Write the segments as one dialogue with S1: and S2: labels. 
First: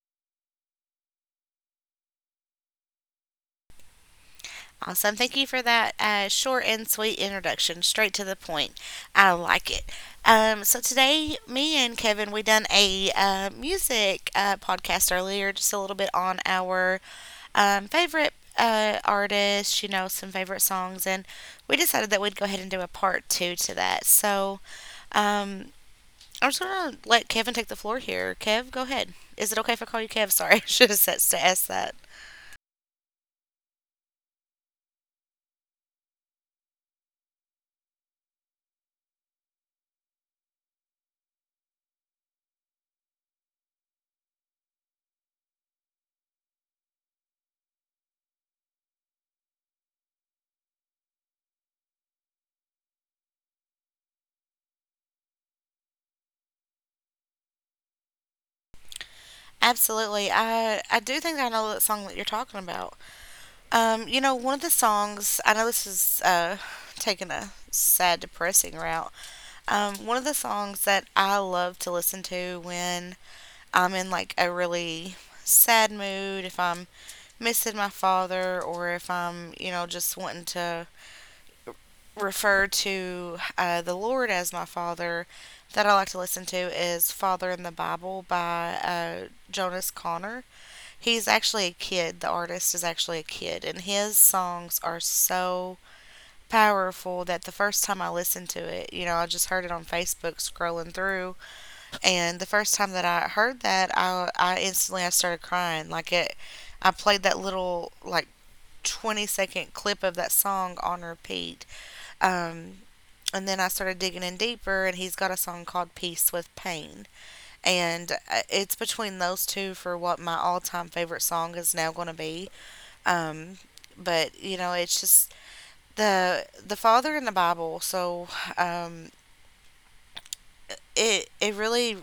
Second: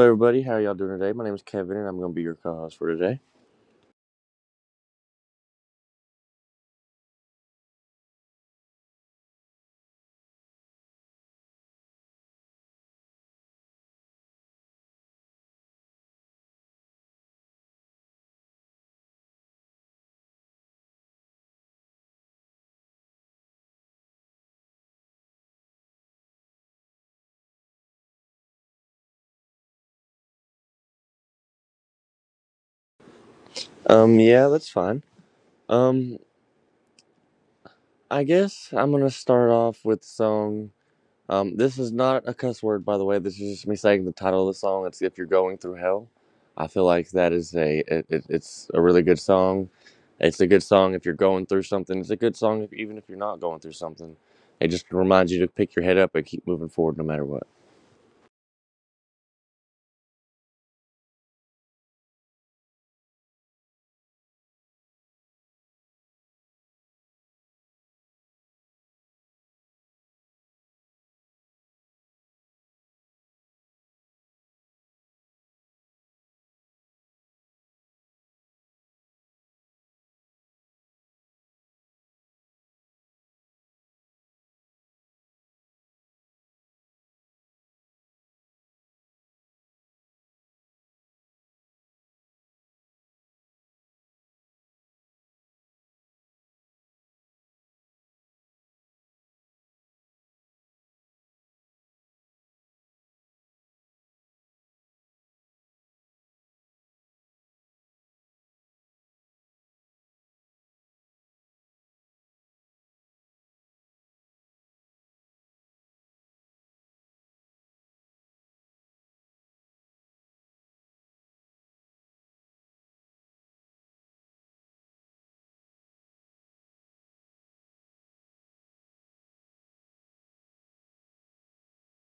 S1: everybody. How are y'all doing today? My name is Kevin, and I'm going to be your co-host for today.
S2: Awesome. Thank you for that short and sweet introduction, straight to the point. I like it. So today, me and Kevin, we done a music podcast earlier, just a little bit on our favorite artists, you know, some favorite songs, and we decided that we'd go ahead and do a part two to that. Um, I'm just gonna let Kevin take the floor here. Kev, go ahead. Is it okay if I call you Kev? Sorry, I should have said to ask that.
S1: Yeah, that's fine. Um, I guess I'm going to start off with the song. This is not a cuss word, by the way. This is just me saying the title of the song. It's "If You're Going Through Hell." I feel like that is it's a really good song. It's a good song if you're going through something. It's a good song if, even if you're not going through something. It just reminds you to pick your head up and keep moving forward no matter what.
S2: Absolutely. I do think I know that song that you're talking about. You know, one of the songs I know this is taking a sad, depressing route. One of the songs that I love to listen to when I'm in like a really sad mood, if I'm missing my father or if I'm, you know, just wanting to refer to the Lord as my father that I like to listen to is Father in the Bible by Jonas Connor. He's actually a kid. The artist is actually a kid, and his songs are so powerful that the first time I listened to it, you know, I just heard it on Facebook scrolling through, and the first time that I heard that, I instantly I started crying. Like it, I played that little like 20-second clip of that song on repeat. Um, and then I started digging in deeper, and he's got a song called Peace with Pain. And it's between those two for what my all time favorite song is now going to be. Um, but you know, it's just the father in the Bible. Um, it it really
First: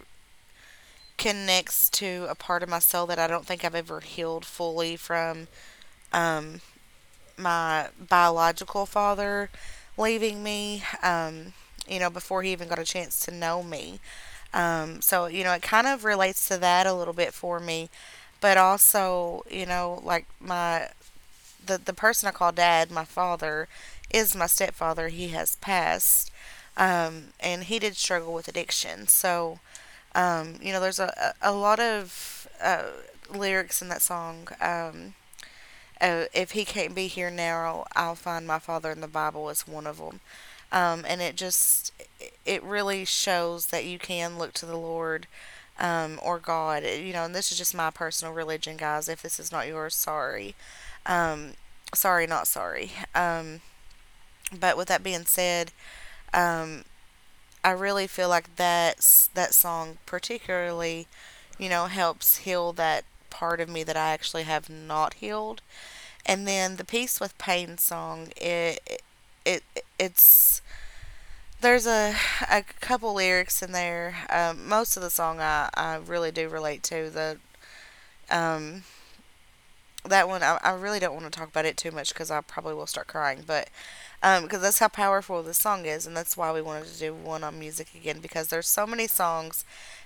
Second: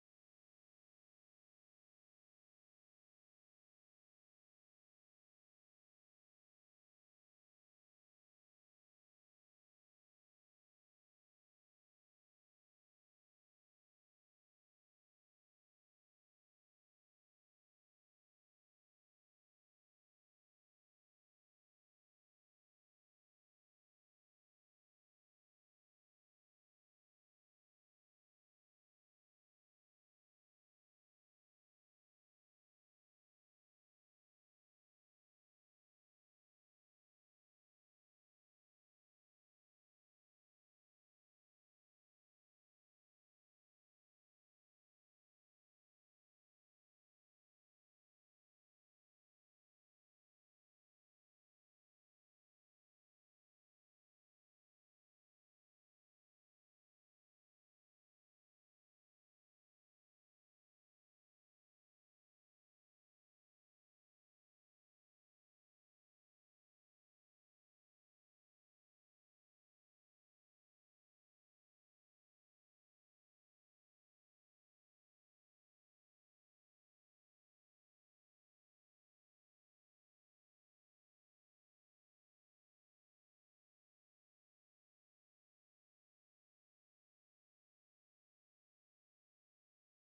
S2: connects to a part of my soul that I don't think I've ever healed fully from, um, my biological father leaving me. You know, before he even got a chance to know me. So you know, it kind of relates to that a little bit for me. But also, you know, like my the person I call dad, my father, is my stepfather. He has passed, and he did struggle with addiction. You know, there's a lot of lyrics in that song. If he can't be here now, I'll find my father in the Bible is one of them, and it just it really shows that you can look to the Lord, or God. You know, and this is just my personal religion, guys. If this is not yours, sorry. Um, sorry, not sorry. But with that being said, um, I really feel like that's that song particularly, you know, helps heal that part of me that I actually have not healed. And then the piece with pain song, it's there's a couple lyrics in there. Most of the song I really do relate to the um that one I really don't want to talk about it too much because I probably will start crying. But um, because that's how powerful this song is, and that's why we wanted to do one on music again. Because there's so many songs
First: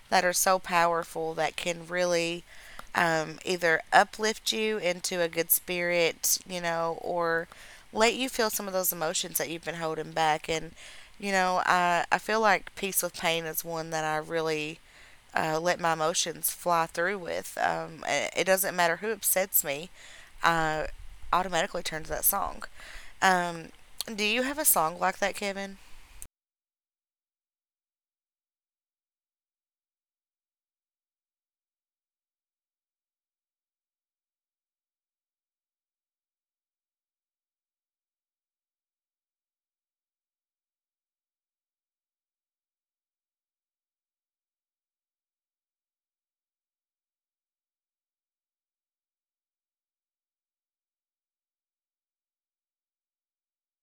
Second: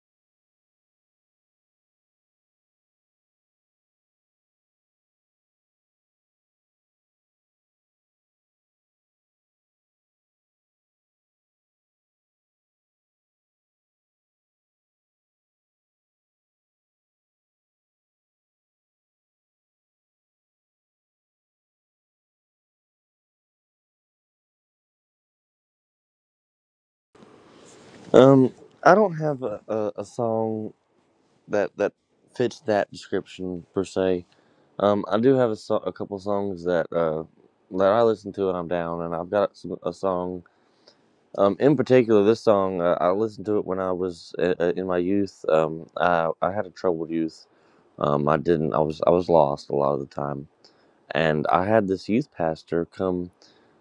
S2: that are so powerful that can really, either uplift you into a good spirit, you know, or let you feel some of those emotions that you've been holding back. And you know, I feel like peace with pain is one that I really, let my emotions fly through with. It it doesn't matter who upsets me. Uh, automatically turns that song. Um, do you have a song like that, Kevin?
S1: Um, I don't have a song that fits that description per se. I do have a, so- a couple songs that that I listen to when I'm down, and I've got some, a song. In particular, this song I listened to it when I was in my youth. I had a troubled youth. I didn't. I was lost a lot of the time, and I had this youth pastor come,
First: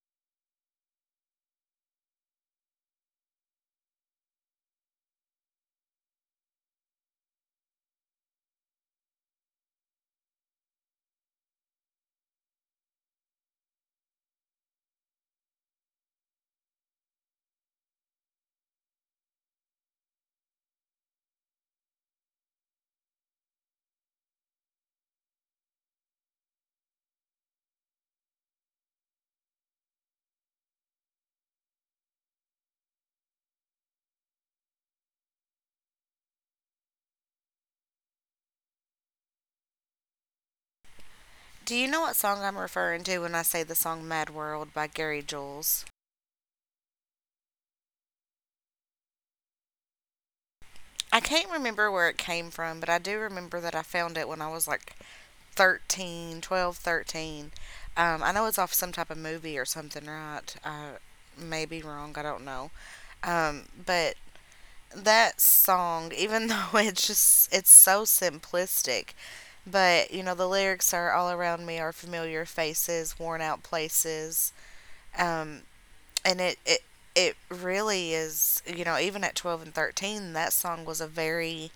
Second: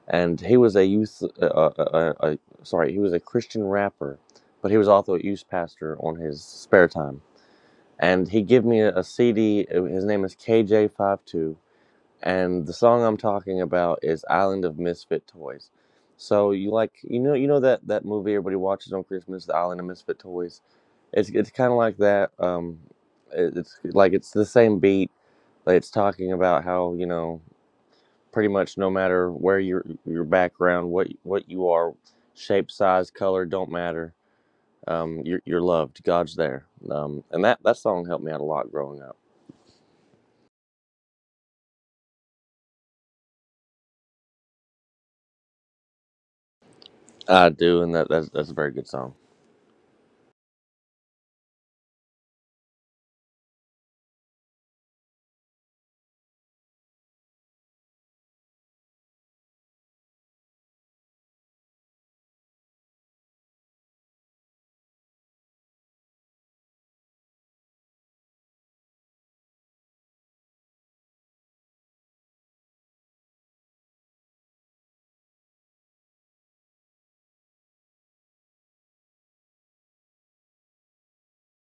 S1: and he was a youth. Sorry, he was a Christian rapper, but he was also a youth pastor on his spare time, and he gave me a, CD. His name is KJ52, and the song I'm talking about is "Island of Misfit Toys." So you like, you know, you know that that movie everybody watches on Christmas, "The Island of Misfit Toys." It's kind of like that. It, it's like it's the same beat. Like it's talking about how, you know, pretty much no matter where your background, what you are, shape, size, color don't matter. You're loved. God's there. And that song helped me out a lot growing up.
S2: Do you know what song I'm referring to when I say the song Mad World by Gary Jules?
S1: I do, and that's a very good song.
S2: I can't remember where it came from, but I do remember that I found it when I was like 13, 12, 13. I know it's off some type of movie or something, right? I may be wrong, I don't know. But that song, even though it's just, it's so simplistic, but, you know, the lyrics are all around me are familiar faces, worn out places. Um, and it, it, it really is, you know, even at 12 and 13, that song was a very,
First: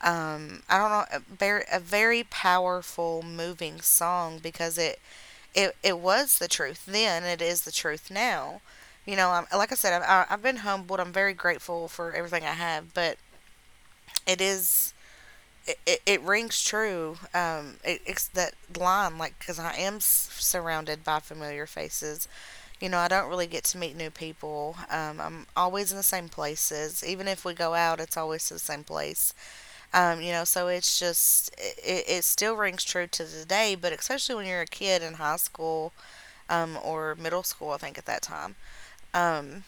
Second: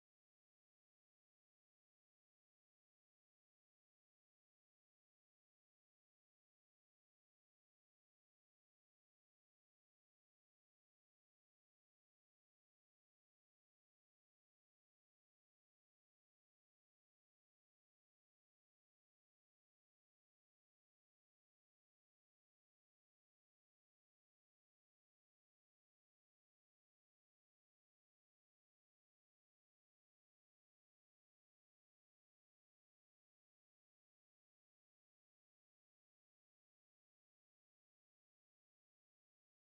S2: I don't know, a very powerful, moving song because it was the truth then, it is the truth now. You know, I'm, like I said, I've been humbled. I'm very grateful for everything I have, but it is it rings true. It's that line, like, because I am surrounded by familiar faces. You know, I don't really get to meet new people. I'm always in the same places. Even if we go out, it's always to the same place. You know, so it's just, it still rings true to today, but especially when you're a kid in high school, or middle school, I think, at that time. Um,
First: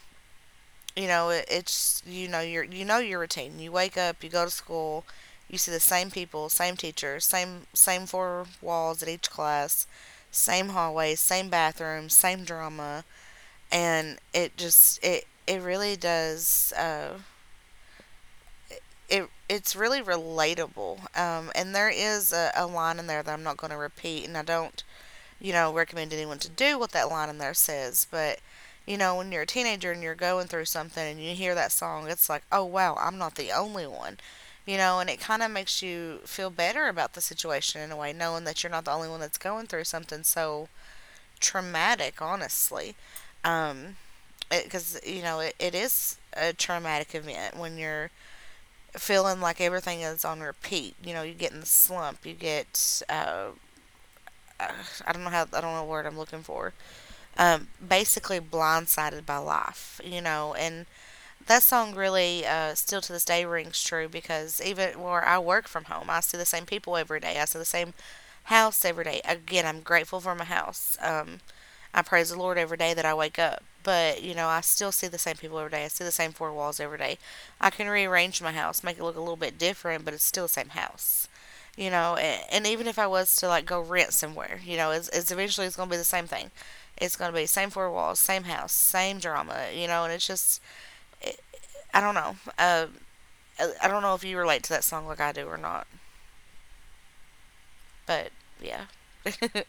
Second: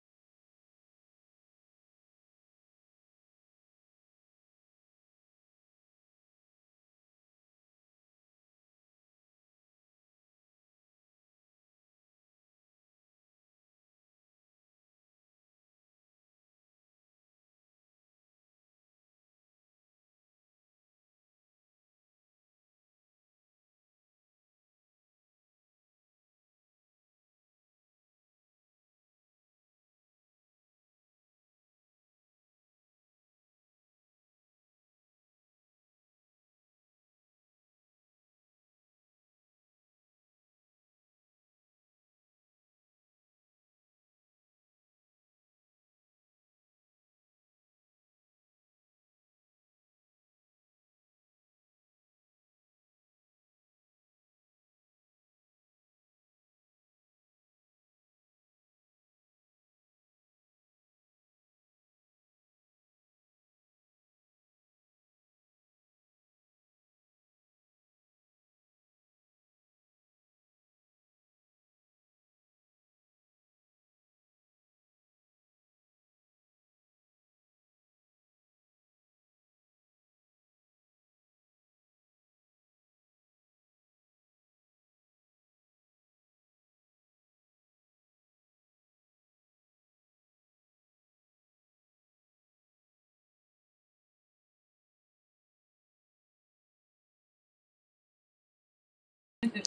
S2: you know it, it's you know your routine. You wake up, you go to school, you see the same people, same teachers, same four walls at each class, same hallways, same bathrooms, same drama. And it just it really does, it it's really relatable. Um, and there is a line in there that I'm not going to repeat, and I don't, you know, recommend anyone to do what that line in there says. But you know, when you're a teenager and you're going through something and you hear that song, it's like, oh wow, I'm not the only one. You know, and it kind of makes you feel better about the situation in a way, knowing that you're not the only one that's going through something so traumatic, honestly. Um, because you know it is a traumatic event when you're feeling like everything is on repeat. You know, you get in the slump, you get uh, I don't know how I don't know what word I'm looking for. Um, basically blindsided by life, you know. And that song really, still to this day rings true because even where I work from home, I see the same people every day. I see the same house every day. Again, I'm grateful for my house. I praise the Lord every day that I wake up. But, you know, I still see the same people every day. I see the same four walls every day. I can rearrange my house, make it look a little bit different, but it's still the same house. You know, and even if I was to like go rent somewhere, you know, it's eventually it's going to be the same thing. It's going to be same four walls, same house, same drama, you know, and it's just, it, I don't know. I don't know if you relate to that song like I do or not, but yeah.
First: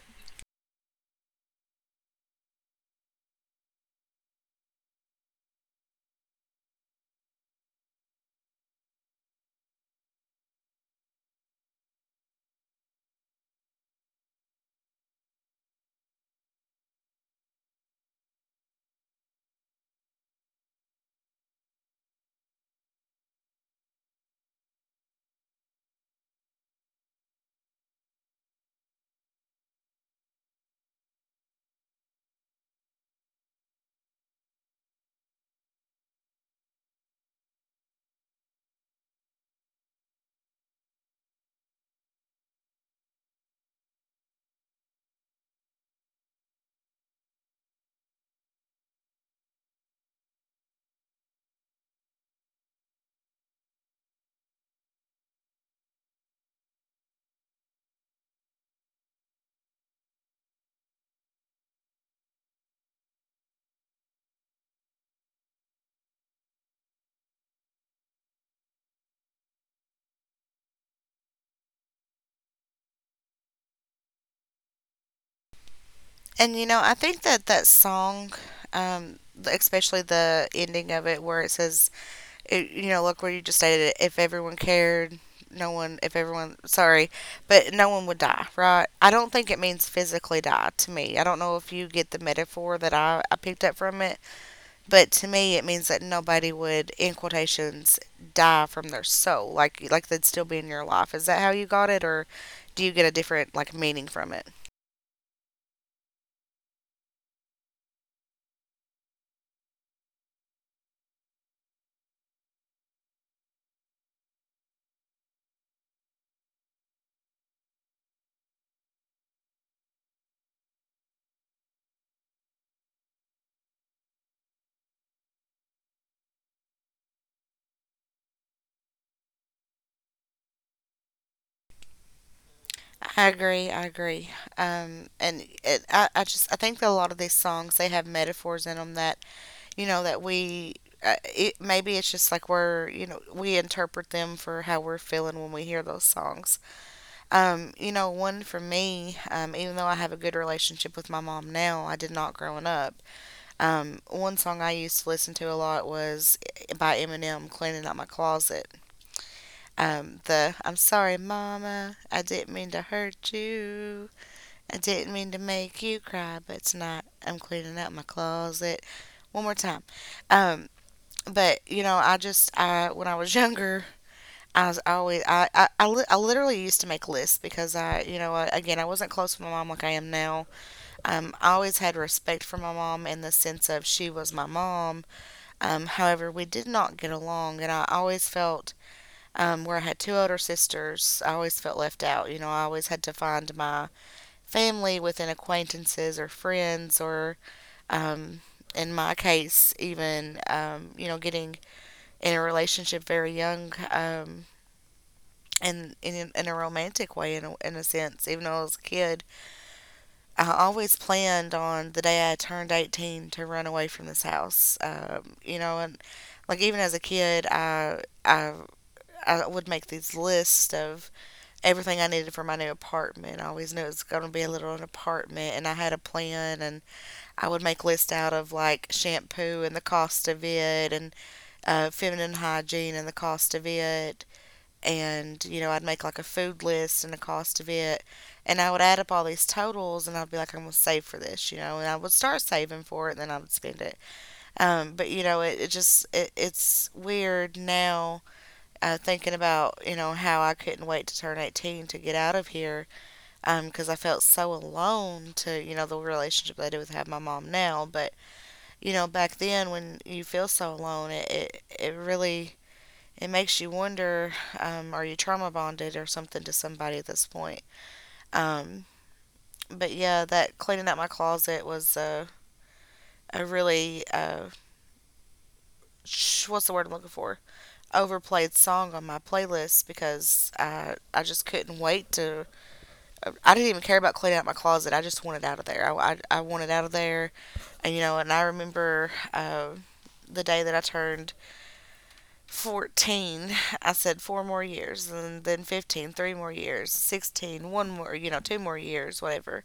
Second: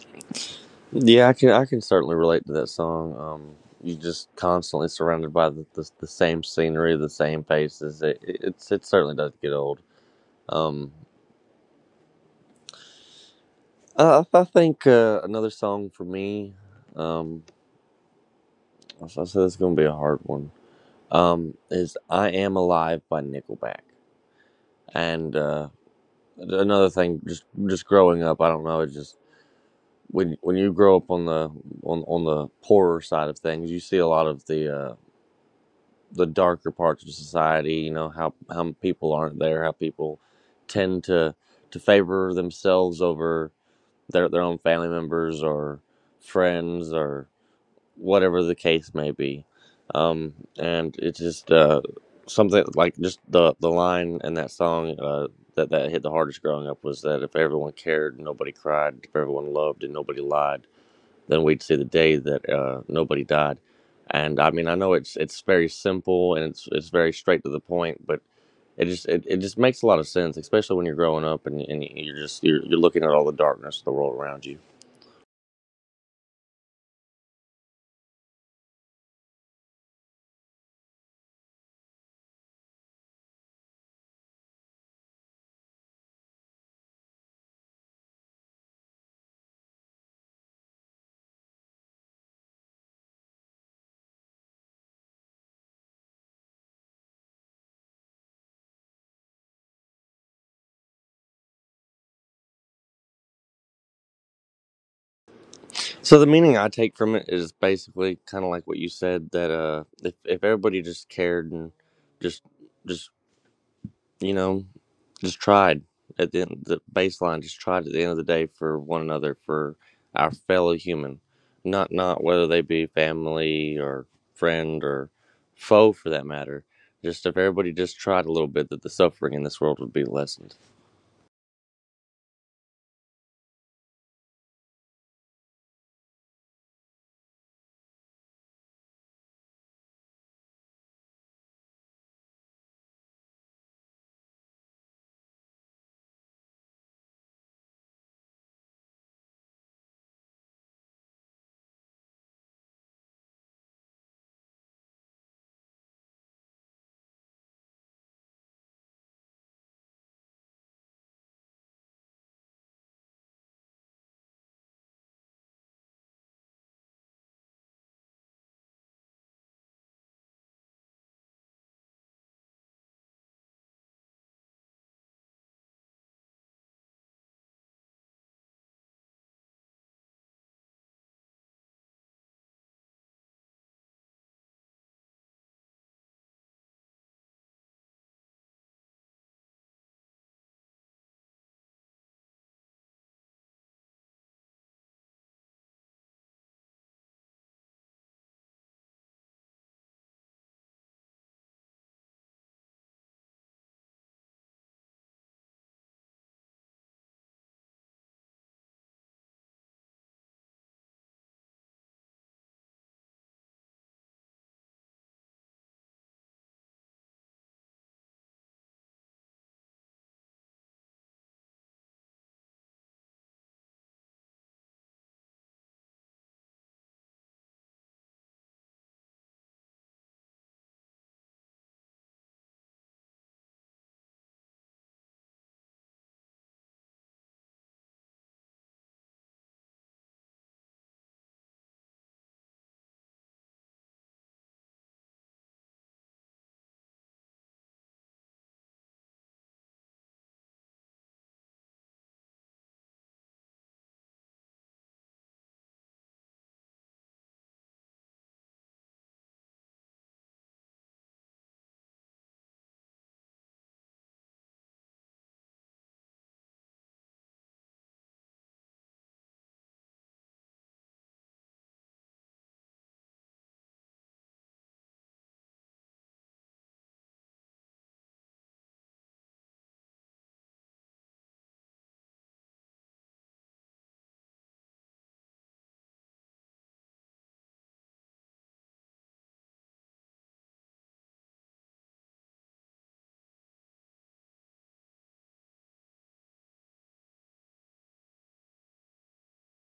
S1: Yeah, I can, I can certainly relate to that song. You're just constantly surrounded by the same scenery, the same faces. It it's it certainly does get old. Um, I think another song for me, um, I said it's gonna be a hard one. Is I Am Alive by Nickelback, and another thing, just growing up, I don't know, it just when you grow up on the poorer side of things, you see a lot of the darker parts of society. You know how people aren't there, how people tend to favor themselves over their own family members or friends or whatever the case may be. And it's just something like just the line in that song that that hit the hardest growing up was that if everyone cared, nobody cried. If everyone loved, and nobody lied, then we'd see the day that nobody died. And I mean, I know it's very simple and it's very straight to the point, but it just it, it just makes a lot of sense, especially when you're growing up and you're just you're looking at all the darkness of the world around you.
S2: And you know, I think that that song, um, especially the ending of it, where it says, you know, look where you just stated it. If everyone cared, no one. If everyone, sorry, but no one would die, right? I don't think it means physically die to me. I don't know if you get the metaphor that I picked up from it, but to me, it means that nobody would, in quotations, die from their soul, like they'd still be in your life. Is that how you got it, or do you get a different like meaning from it?
S1: So the meaning I take from it is basically kind of like what you said, that if everybody just cared and just just you know, just tried at the end, the baseline, just tried at the end of the day for one another, for our fellow human, not not whether they be family or friend or foe for that matter. Just if everybody just tried a little bit, that the suffering in this world would be lessened.
S2: I agree. I agree. And it, I just I think that a lot of these songs they have metaphors in them that you know that maybe it's just like we're you know we interpret them for how we're feeling when we hear those songs. You know, one for me, even though I have a good relationship with my mom now, I did not growing up. One song I used to listen to a lot was by Eminem, "Cleaning Out My Closet." The "I'm sorry, Mama, I didn't mean to hurt you. I didn't mean to make you cry, but it's not. I'm cleaning up my closet. One more time." Um, but you know, I just I when I was younger, I was always I literally used to make lists because I you know I- again, I wasn't close with my mom like I am now. I always had respect for my mom in the sense of she was my mom. However, we did not get along, and I always felt where I had two older sisters, I always felt left out. You know, I always had to find my family, within acquaintances or friends, or um, in my case, even getting in a relationship very young. And in a romantic way, in a sense, even though I was a kid, I always planned on the day I turned 18 to run away from this house. And like even as a kid, I would make these lists of everything I needed for my new apartment. I always knew it was going to be a little an apartment, and I had a plan, and I would make lists out of like shampoo and the cost of it, and feminine hygiene and the cost of it, and you know, I'd make like a food list and the cost of it, and I would add up all these totals, and I'd be like, I'm gonna save for this, you know, and I would start saving for it, and then I would spend it. But you know, it's weird now thinking about you know how I couldn't wait to turn 18 to get out of here because I felt so alone to you know the relationship that I do with have my mom now, but you know back then when you feel so alone, it really it makes you wonder are you trauma bonded or something to somebody at this point. um, but yeah, that cleaning out my closet was a really what's the word I'm looking for, overplayed song on my playlist because I just couldn't wait to. I didn't even care about cleaning out my closet. I just wanted out of there. I wanted out of there. And you know, and I remember the day that I turned 14, I said four more years, and then 15, three more years. 16, one more, you know, two more years, whatever.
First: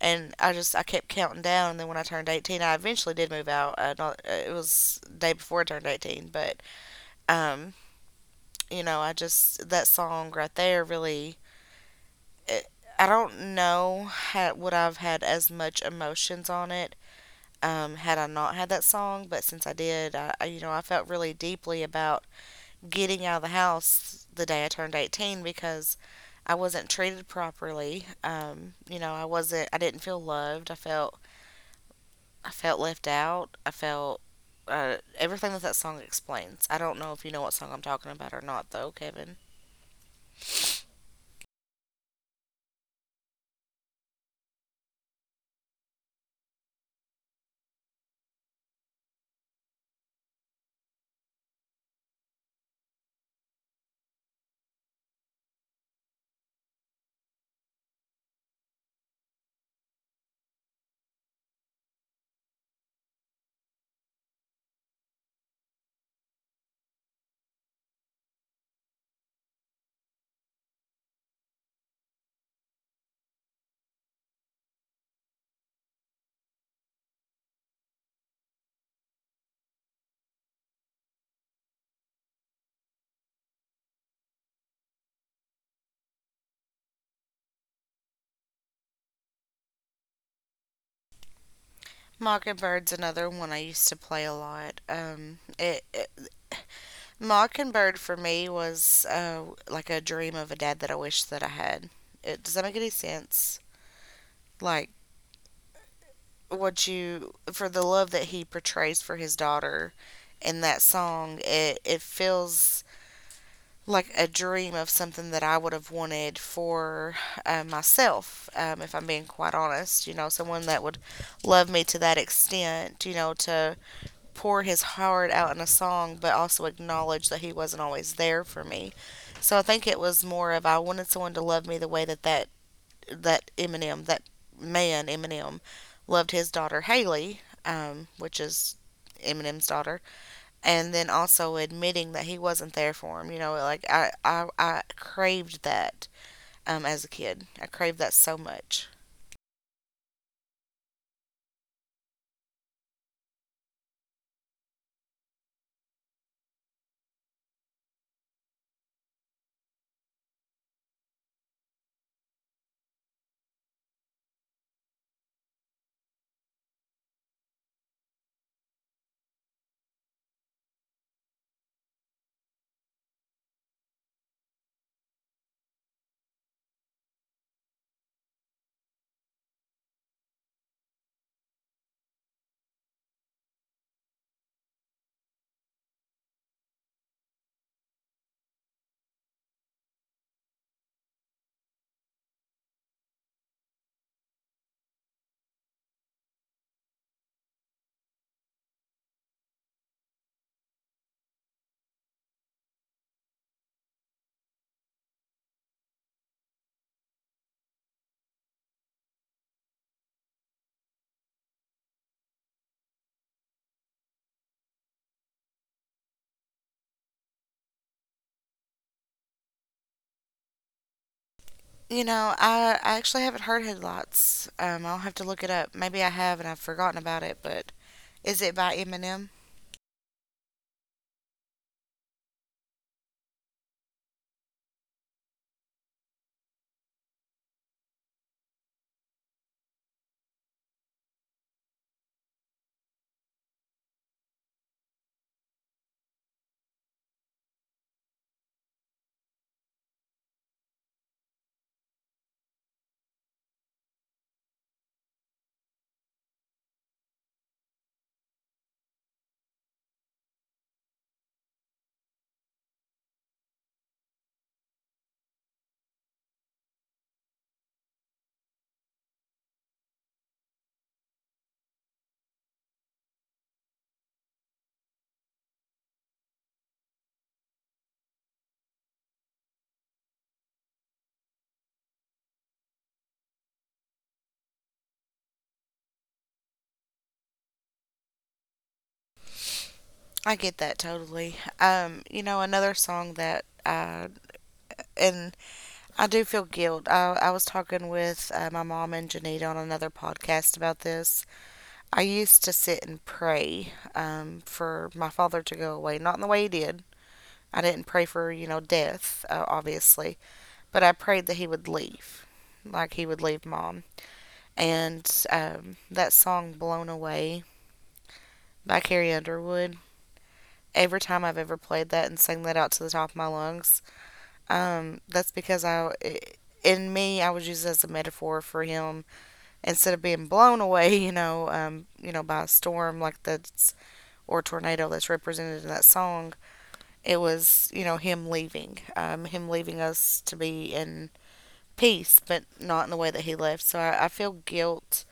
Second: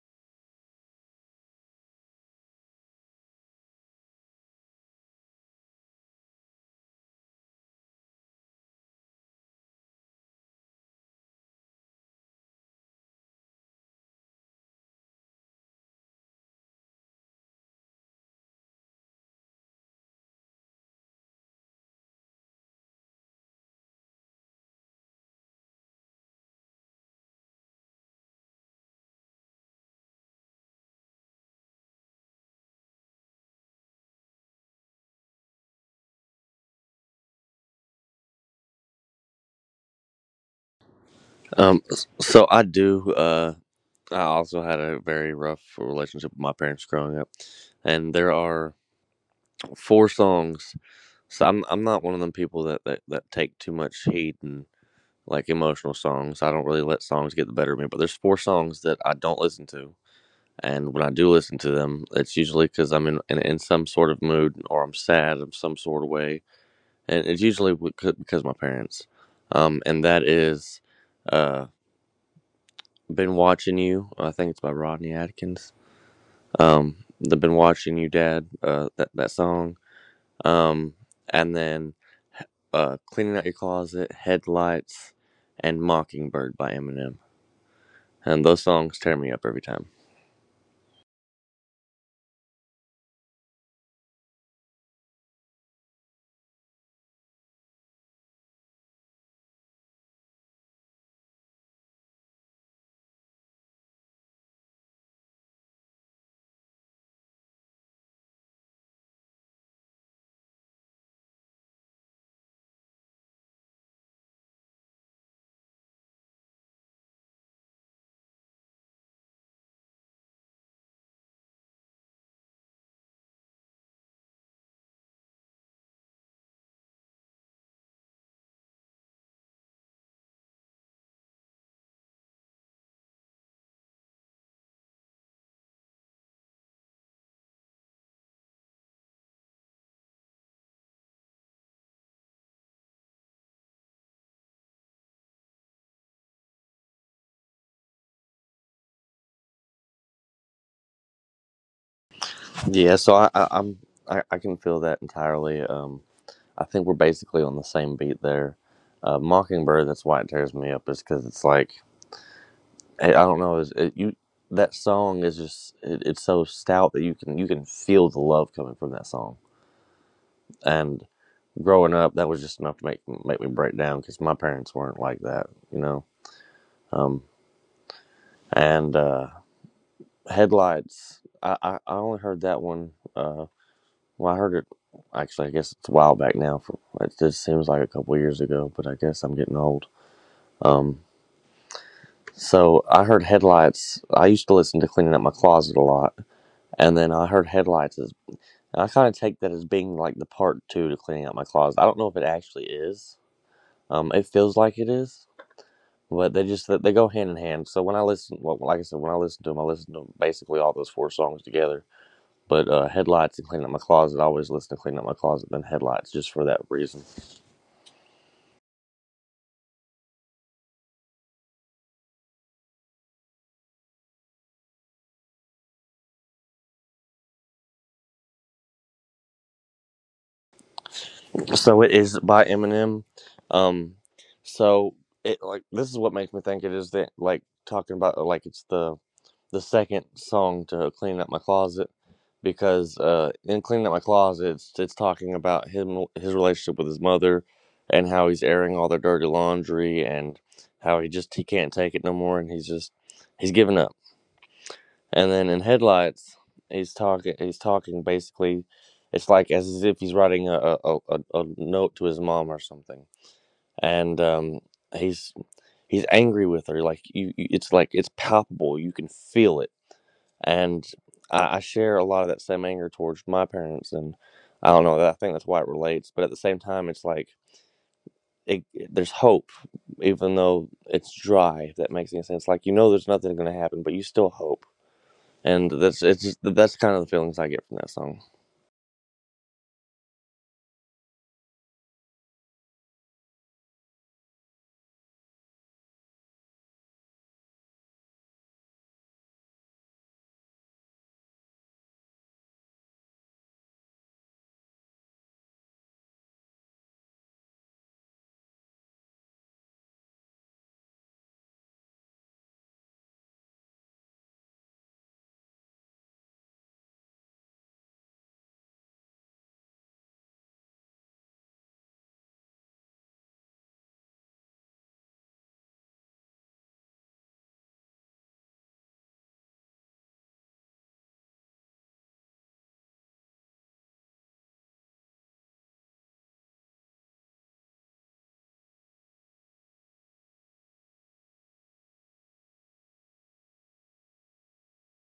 S2: And I kept counting down, and then when I turned 18, I eventually did move out. Not, It was the day before I turned 18. But um you know, I just that song right there really. it, I don't know how would I've had as much emotions on it had I not had that song, but since I did, you know, I felt really deeply about getting out of the house the day I turned 18 because I wasn't treated properly. You know, I wasn't. I didn't feel loved. I felt. I felt left out. I felt everything that that song explains. I don't know if you know what song I'm talking about or not, though, Kevin.
S1: So I do. I also had a very rough relationship with my parents growing up, and there are four songs. So I'm not one of them people that that, that take too much heed and like emotional songs. I don't really let songs get the better of me, but there's four songs that I don't listen to. And when I do listen to them, it's usually because I'm in some sort of mood or I'm sad in some sort of way, and it's usually because of my parents. And that is, uh, been watching you. I think it's by Rodney Atkins. The been watching you, Dad. That that song. Um, and then cleaning out your closet, headlights, and Mockingbird by Eminem, and those songs tear me up every time.
S2: Mockingbird's another one I used to play a lot. It, it Mockingbird for me was like a dream of a dad that I wish that I had. It, does that make any sense? Like what you for the love that he portrays for his daughter in that song, it feels like a dream of something that I would have wanted for myself, if I'm being quite honest. You know, someone that would love me to that extent, you know, to pour his heart out in a song but also acknowledge that he wasn't always there for me. So I think it was more of I wanted someone to love me the way that Eminem, that man Eminem, loved his daughter Haley, which is Eminem's daughter, and then also admitting that he wasn't there for him. You know, like I craved that as a kid. I craved that so much.
S1: Yeah, so I'm I can feel that entirely. I think we're basically on the same beat there. Mockingbird, that's why it tears me up, is because it's like I don't know, is it, you, that song is just it, it's so stout that you can, you can feel the love coming from that song. And growing up, that was just enough to make, make me break down because my parents weren't like that, you know. Um, and headlights, I only heard that one. Well, I heard it. Actually, I guess it's a while back now. For it just seems like a couple years ago, but I guess I'm getting old. Um, so I heard headlights. I used to listen to cleaning up my closet a lot, and then I heard headlights as. I kind of take that as being like the part two to cleaning up my closet. I don't know if it actually is. It feels like it is, but they just they go hand in hand. So when I listen, well, like I said, when I listen to them, I listen to basically all those four songs together. But headlights and cleaning up my closet, I always listen to cleaning up my closet than headlights, just for that reason.
S2: You know, I actually haven't heard Headlights. I'll have to look it up. Maybe I have and I've forgotten about it, but is it by Eminem?
S1: So it is by Eminem. Um, so it like, this is what makes me think it is that like talking about like it's the second song to clean up my closet, because in cleaning up my closet, it's talking about him, his relationship with his mother, and how he's airing all their dirty laundry and how he just he can't take it no more and he's just he's giving up. And then in headlights, he's talking. He's talking basically. It's like as if he's writing a note to his mom or something, and he's he's angry with her. Like you, it's like it's palpable. You can feel it, and I share a lot of that same anger towards my parents, and I don't know. I think that's why it relates. But at the same time, it's like it, there's hope, even though it's dry. If that makes any sense. Like, you know, there's nothing going to happen, but you still hope, and that's it's just, that's kind of the feelings I get from that song.
S2: I get that totally. You know, another song that and I do feel guilt. I was talking with my mom and Janita on another podcast about this. I used to sit and pray for my father to go away, not in the way he did. I didn't pray for, you know, death, obviously, but I prayed that he would leave, like he would leave mom. And that song Blown Away by Carrie Underwood, every time I've ever played that and sang that out to the top of my lungs, that's because in me, I was used as a metaphor for him instead of being blown away, you know, by a storm, like that's or tornado that's represented in that song, it was you know him leaving us to be in peace, but not in the way that he left. So I feel guilt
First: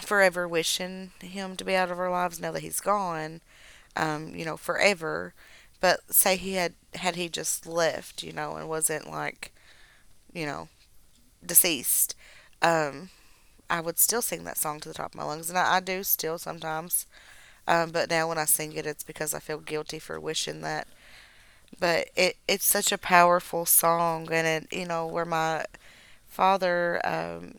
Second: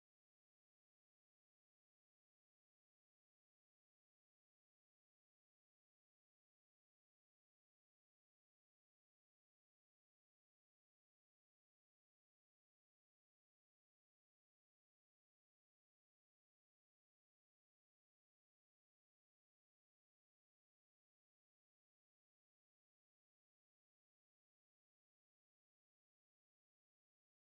S2: forever wishing him to be out of our lives now that he's gone, you know, forever. But say he had, had he just left, you know, and wasn't like you know deceased. Um, I would still sing that song to the top of my lungs, and I do still sometimes. But now when I sing it, it's because I feel guilty for wishing that. But it it's such a powerful song, and it you know where my father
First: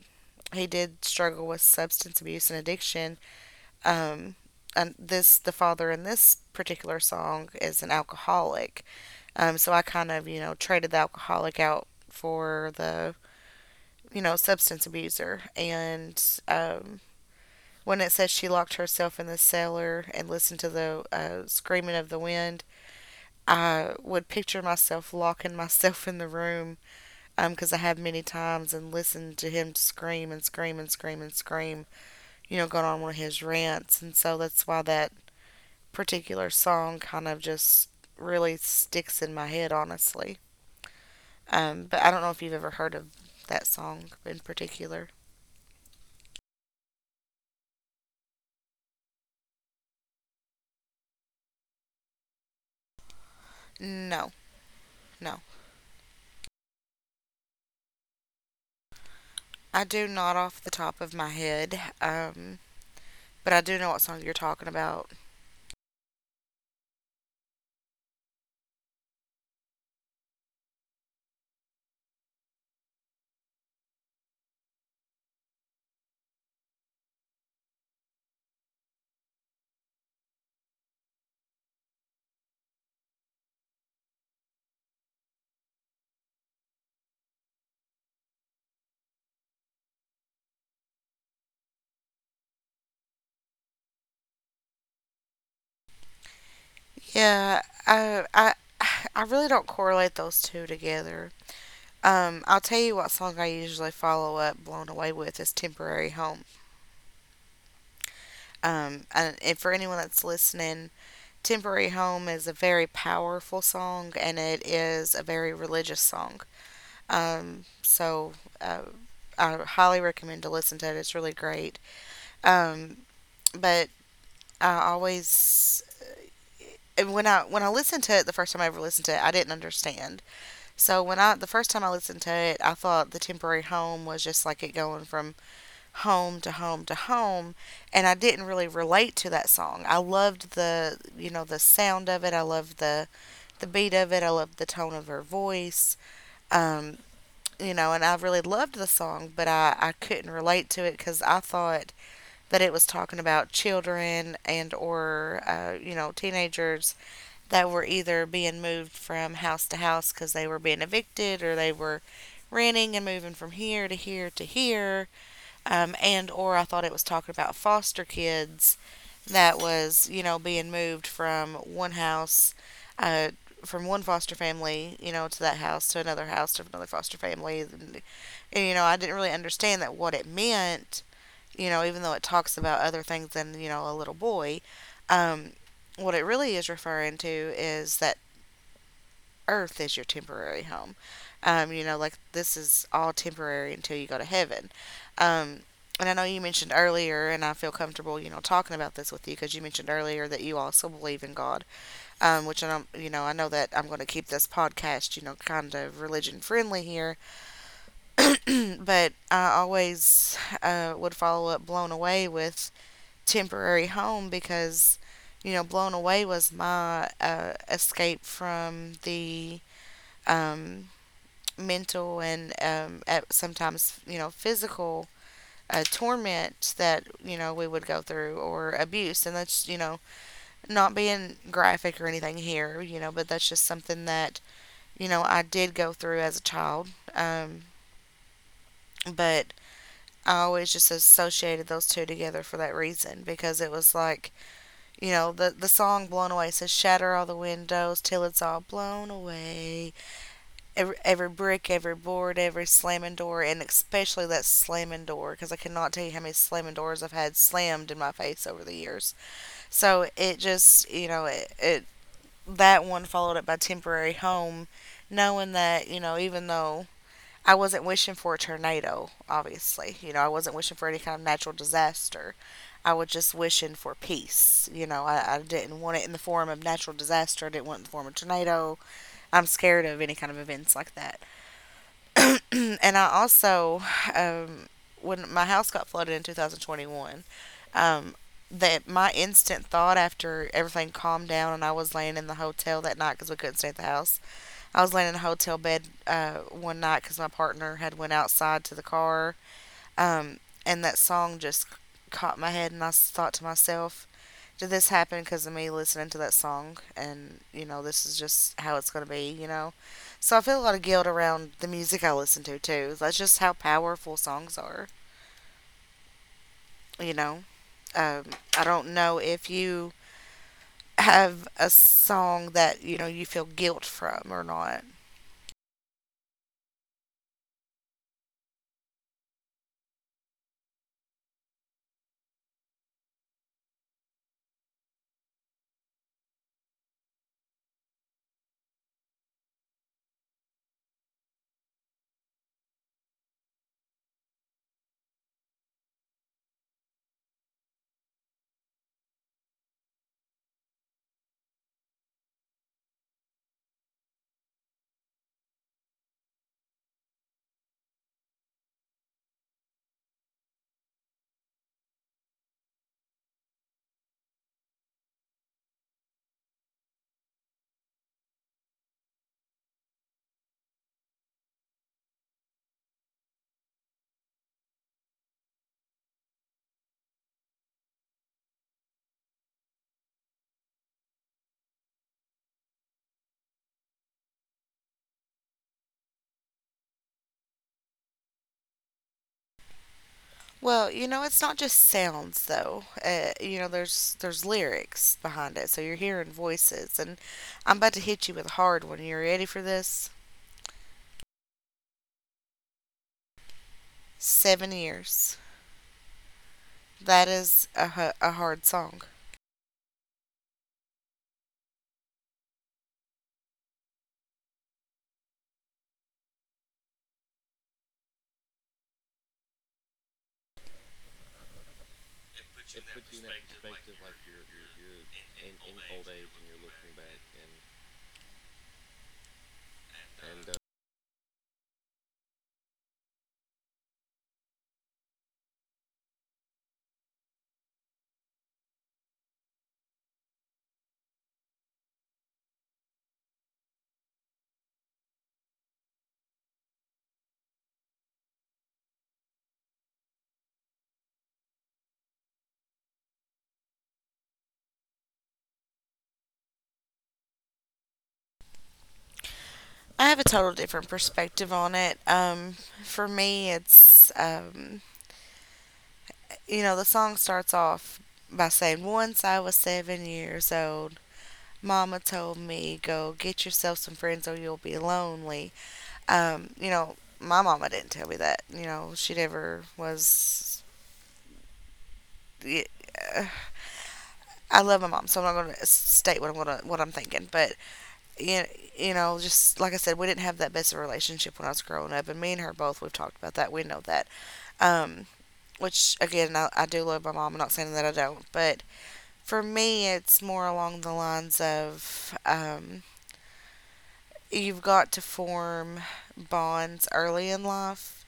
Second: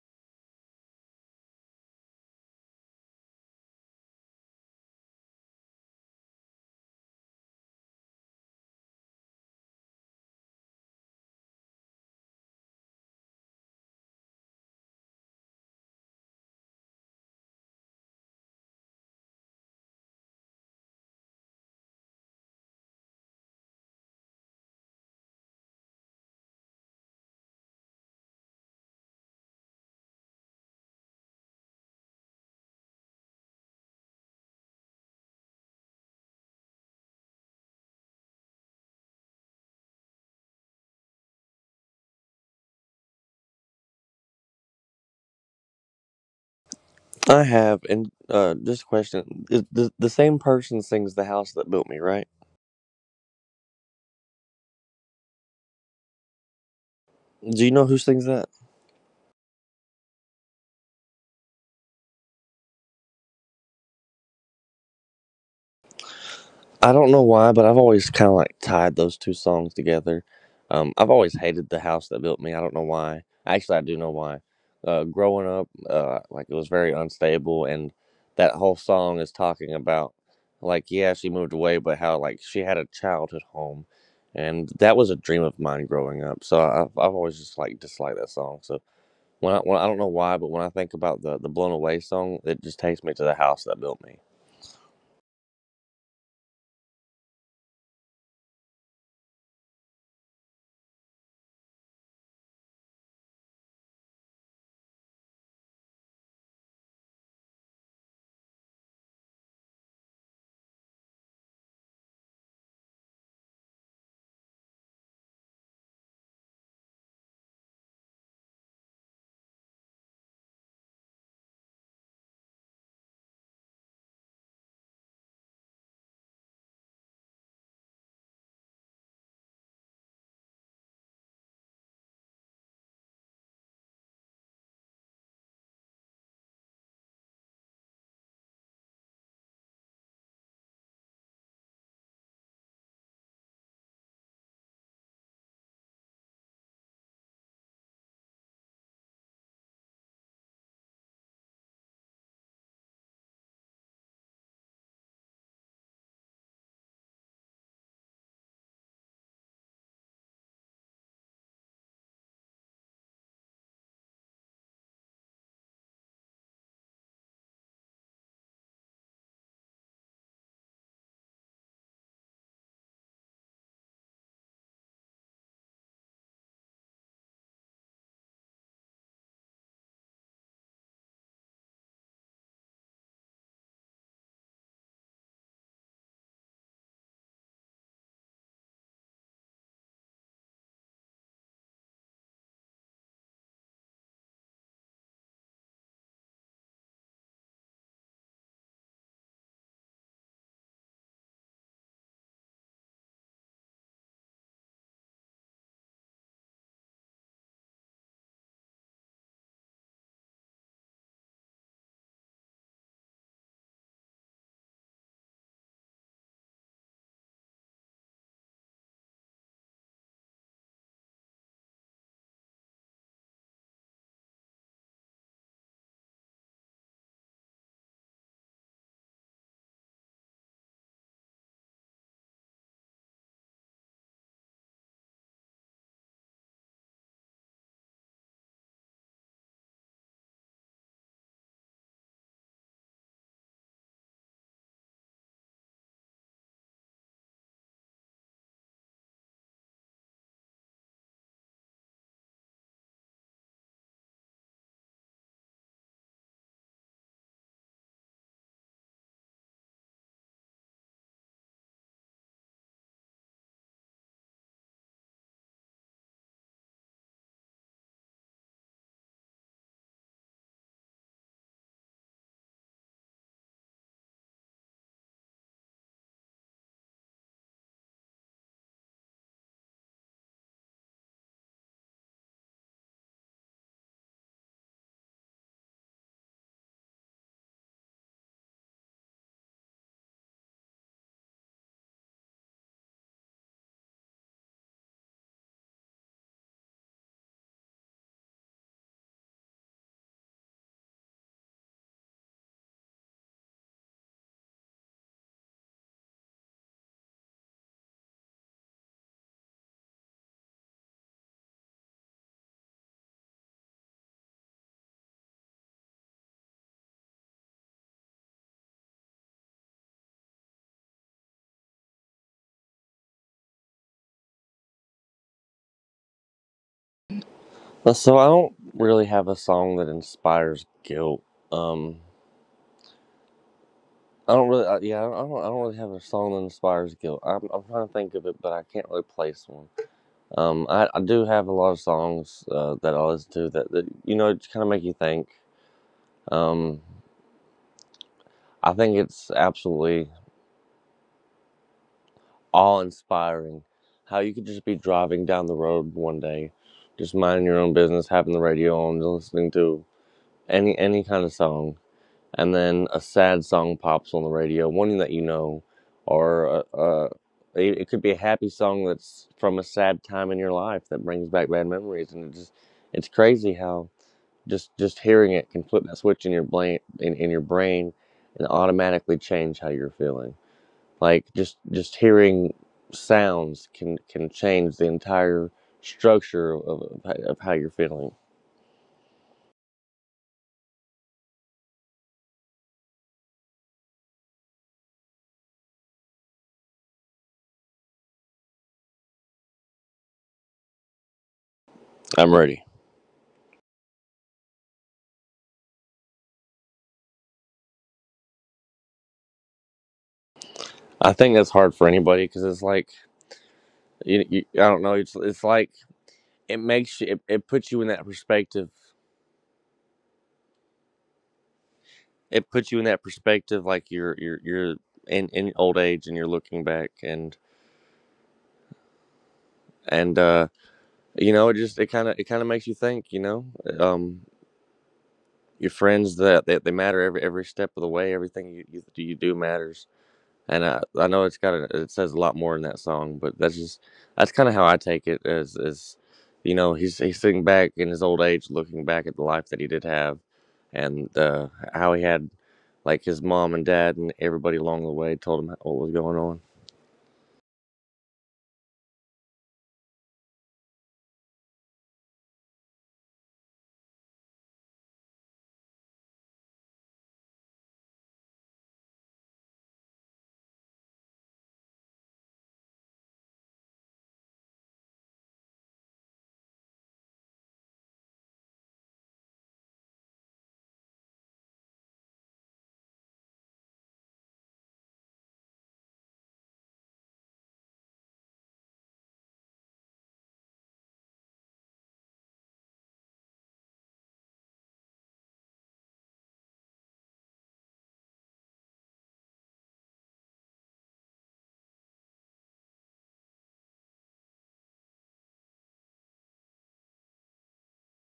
S2: he did struggle with substance abuse and addiction. Um, and this the father in this particular song is an alcoholic. So I kind of you know traded the alcoholic out for the you know substance abuser, and um, when it says she locked herself in the cellar and listened to the screaming of the wind, I would picture myself locking myself in the room because I have many times and listened to him scream and scream and scream and scream, you know, going on one of his rants. And so that's why that particular song kind of just really sticks in my head, honestly. But I don't know if you've ever heard of that song in particular.
S1: I have, and just a question: is the same person sings the house that built me, right?
S2: No, no.
S1: Do you know who sings that?
S2: I do not off the top of my head, but I do know what song you're talking about.
S1: I don't know why, but I've always kind of like tied those two songs together. I've always hated the house that built me. I don't know why. Actually, I do know why. Growing up, like it was very unstable, and that whole song is talking about like, yeah, she moved away, but how like she had a childhood home, and that was a dream of mine growing up. So I- have, I've always just like disliked that song. So when I, when I don't know why, but when I think about the blown away song, it just takes me to the house that built me.
S2: Yeah, I, I, I really don't correlate those two together. I'll tell you what song I usually follow up "Blown Away" with is "Temporary Home." And for anyone that's listening, "Temporary Home" is a very powerful song, and it is a very religious song. Um, so uh, I highly recommend to listen to it. It's really great. Um, but I always, and when I listened to it the first time I ever listened to it, I didn't understand. So when I the first time I listened to it, I thought the temporary home was just like it going from home to home to home, and I didn't really relate to that song. I loved the you know the sound of it. I loved the beat of it. I loved the tone of her voice. Um, you know, and I really loved the song, but I couldn't relate to it because I thought that it was talking about children, and or you know teenagers that were either being moved from house to house because they were being evicted, or they were renting and moving from here to here to here, and or I thought it was talking about foster kids that was you know being moved from one house uh, from one foster family, you know, to that house to another foster family, and you know I didn't really understand that what it meant, you know, even though it talks about other things than you know a little boy. um, what it really is referring to is that earth is your temporary home. You know, like this is all temporary until you go to heaven. Um, and I know you mentioned earlier, and I feel comfortable, talking about this with you because you mentioned earlier that you also believe in God, which I don't. I know that I'm going to keep this podcast, kind of religion friendly here. But I always would follow up Blown Away with Temporary Home because, Blown Away was my escape from the um, mental and at sometimes physical torment that we would go through, or abuse. And that's not being graphic or anything here, you know but that's just something that I did go through as a child. um, but I always just associated those two together for that reason, because it was like the song Blown Away says, "Shatter all the windows till it's all blown away, every brick, every board, every slamming door," and especially that slamming door, because I cannot tell you how many slamming doors I've had slammed in my face over the years. So it just, it, that one followed up by Temporary Home, knowing that even though I wasn't wishing for a tornado, obviously. I wasn't wishing for any kind of natural disaster. I was just wishing for peace. I didn't want it in the form of natural disaster. I didn't want it in the form of tornado. I'm scared of any kind of events like that. And I also, um, when my house got flooded in 2021, um, that my instant thought after everything calmed down, and I was laying in the hotel that night because we couldn't stay at the house. I was laying in a hotel bed one night because my partner had went outside to the car, um, and that song just caught my head, and thought to myself, did this happen because of me listening to that song? And this is just how it's going to be so I feel a lot of guilt around the music I listen to too. That's just how powerful songs are. you know um, I don't know if you have a song that you feel guilt from or not.
S1: So I don't really have a song that inspires guilt. Um, I don't really, yeah, I don't really have a song that inspires guilt. I'm trying to think of it, but I can't really place one. I do have a lot of songs that I listen to that, that you know kind of make you think. Um, I think it's absolutely awe-inspiring how you could just be driving down the road one day, just minding your own business, having the radio on, listening to any kind of song, and then a sad song pops on the radio, one that you know, or it, could be a happy song that's from a sad time in your life that brings back bad memories, and it just it's crazy how just hearing it can flip that switch in your brain in your brain and automatically change how you're feeling. Like just hearing sounds can change the entire structure of, of how you're feeling.
S2: Well, you know it's not just sounds though. Uh There's lyrics behind it, so you're hearing voices. And I'm about to hit you with a hard one. You ready for this?
S1: I'm ready.
S2: 7 years. That is a hard song.
S1: I think that's hard for anybody because it's like, you, I don't know. It's like it makes you. It puts you in that perspective. It puts you in that perspective, like you're you're in old age and you're looking back and you know it just it kind of makes you think. You know, um, your friends that, that they matter every step of the way. Everything you, you do matters, and I know it's got a, it says a lot more in that song, but that's just that's kind of how I take it as is, you know, he's sitting back in his old age, looking back at the life that he did have, and how he had like his mom and dad and everybody along the way told him what was going on
S2: I have a total different perspective on it. For me, it's, the song starts off by saying, "Once I was 7 years old, Mama told me, go get yourself some friends or you'll be lonely." My mama didn't tell me that. She never was. I love my mom, so I'm not going to state what I'm thinking. But you just like I said, we didn't have that best of a relationship when I was growing up, and me and her both, we've talked about that. We know that. Um, which again, I do love my mom. I'm not saying that I don't, but for me, it's more along the lines of you've got to form bonds early in life,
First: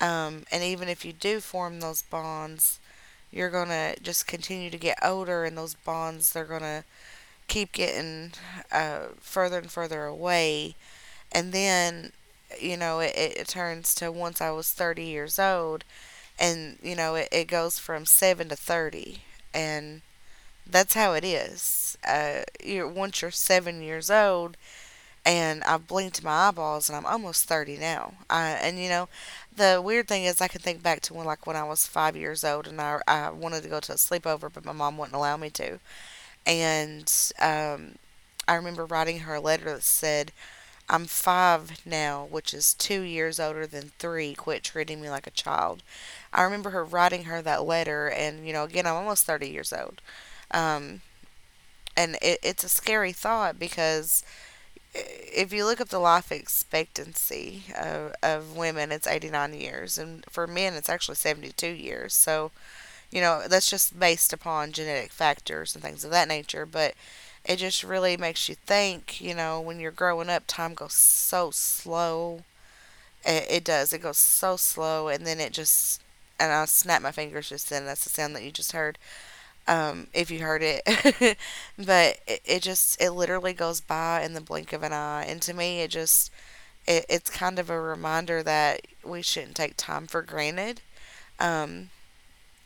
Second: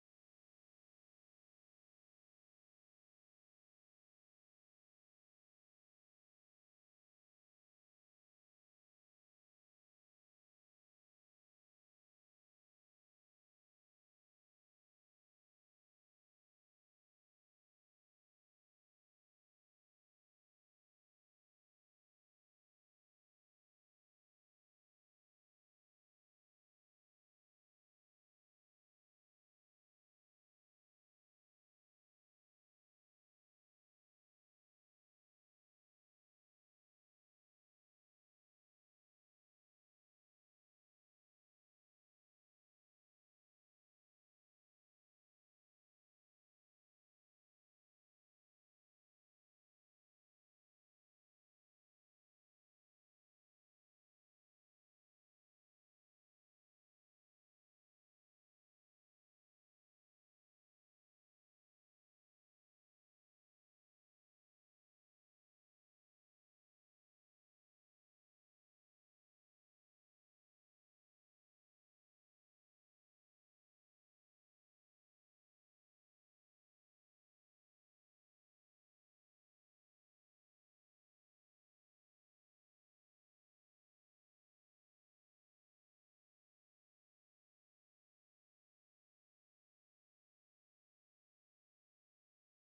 S2: and even if you do form those bonds, you're gonna just continue to get older, and those bonds, they're gonna keep getting further and further away. And then, it turns to, "once I was 30 years old," and, it goes from 7 to 30. And that's how it is. Once you're 7 years old, and I've blinked my eyeballs, and I'm almost 30 now. And, the weird thing is I can think back to like, when I was 5 years old, and I wanted to go to a sleepover, but my mom wouldn't allow me to. And, um, I remember writing her a letter that said, "I'm five now, which is 2 years older than three, quit treating me like a child." I remember her writing her that letter, and, again, I'm almost 30 years old. Um, and it's a scary thought, because if you look up the life expectancy of women, it's 89 years, and for men, it's actually 72 years. So, that's just based upon genetic factors and things of that nature. But it just really makes you think, when you're growing up, time goes so slow. It does. It goes so slow, and then it just and I snapped my fingers just then. That's the sound that you just heard. If you heard it, but it literally goes by in the blink of an eye. And to me, it's kind of a reminder that we shouldn't take time for granted. Um,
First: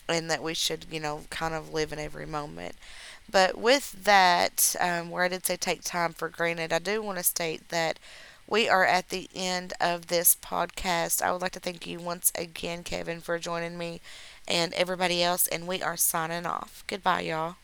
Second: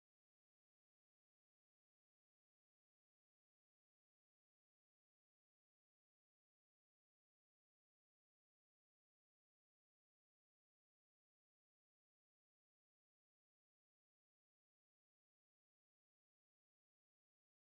S2: and that we should, kind of live in every moment. But with that, where I did say "take time for granted," I do want to state that we are at the end of this podcast. I would like to thank you once again, Kevin, for joining me and everybody else, and we are signing off. Goodbye, y'all.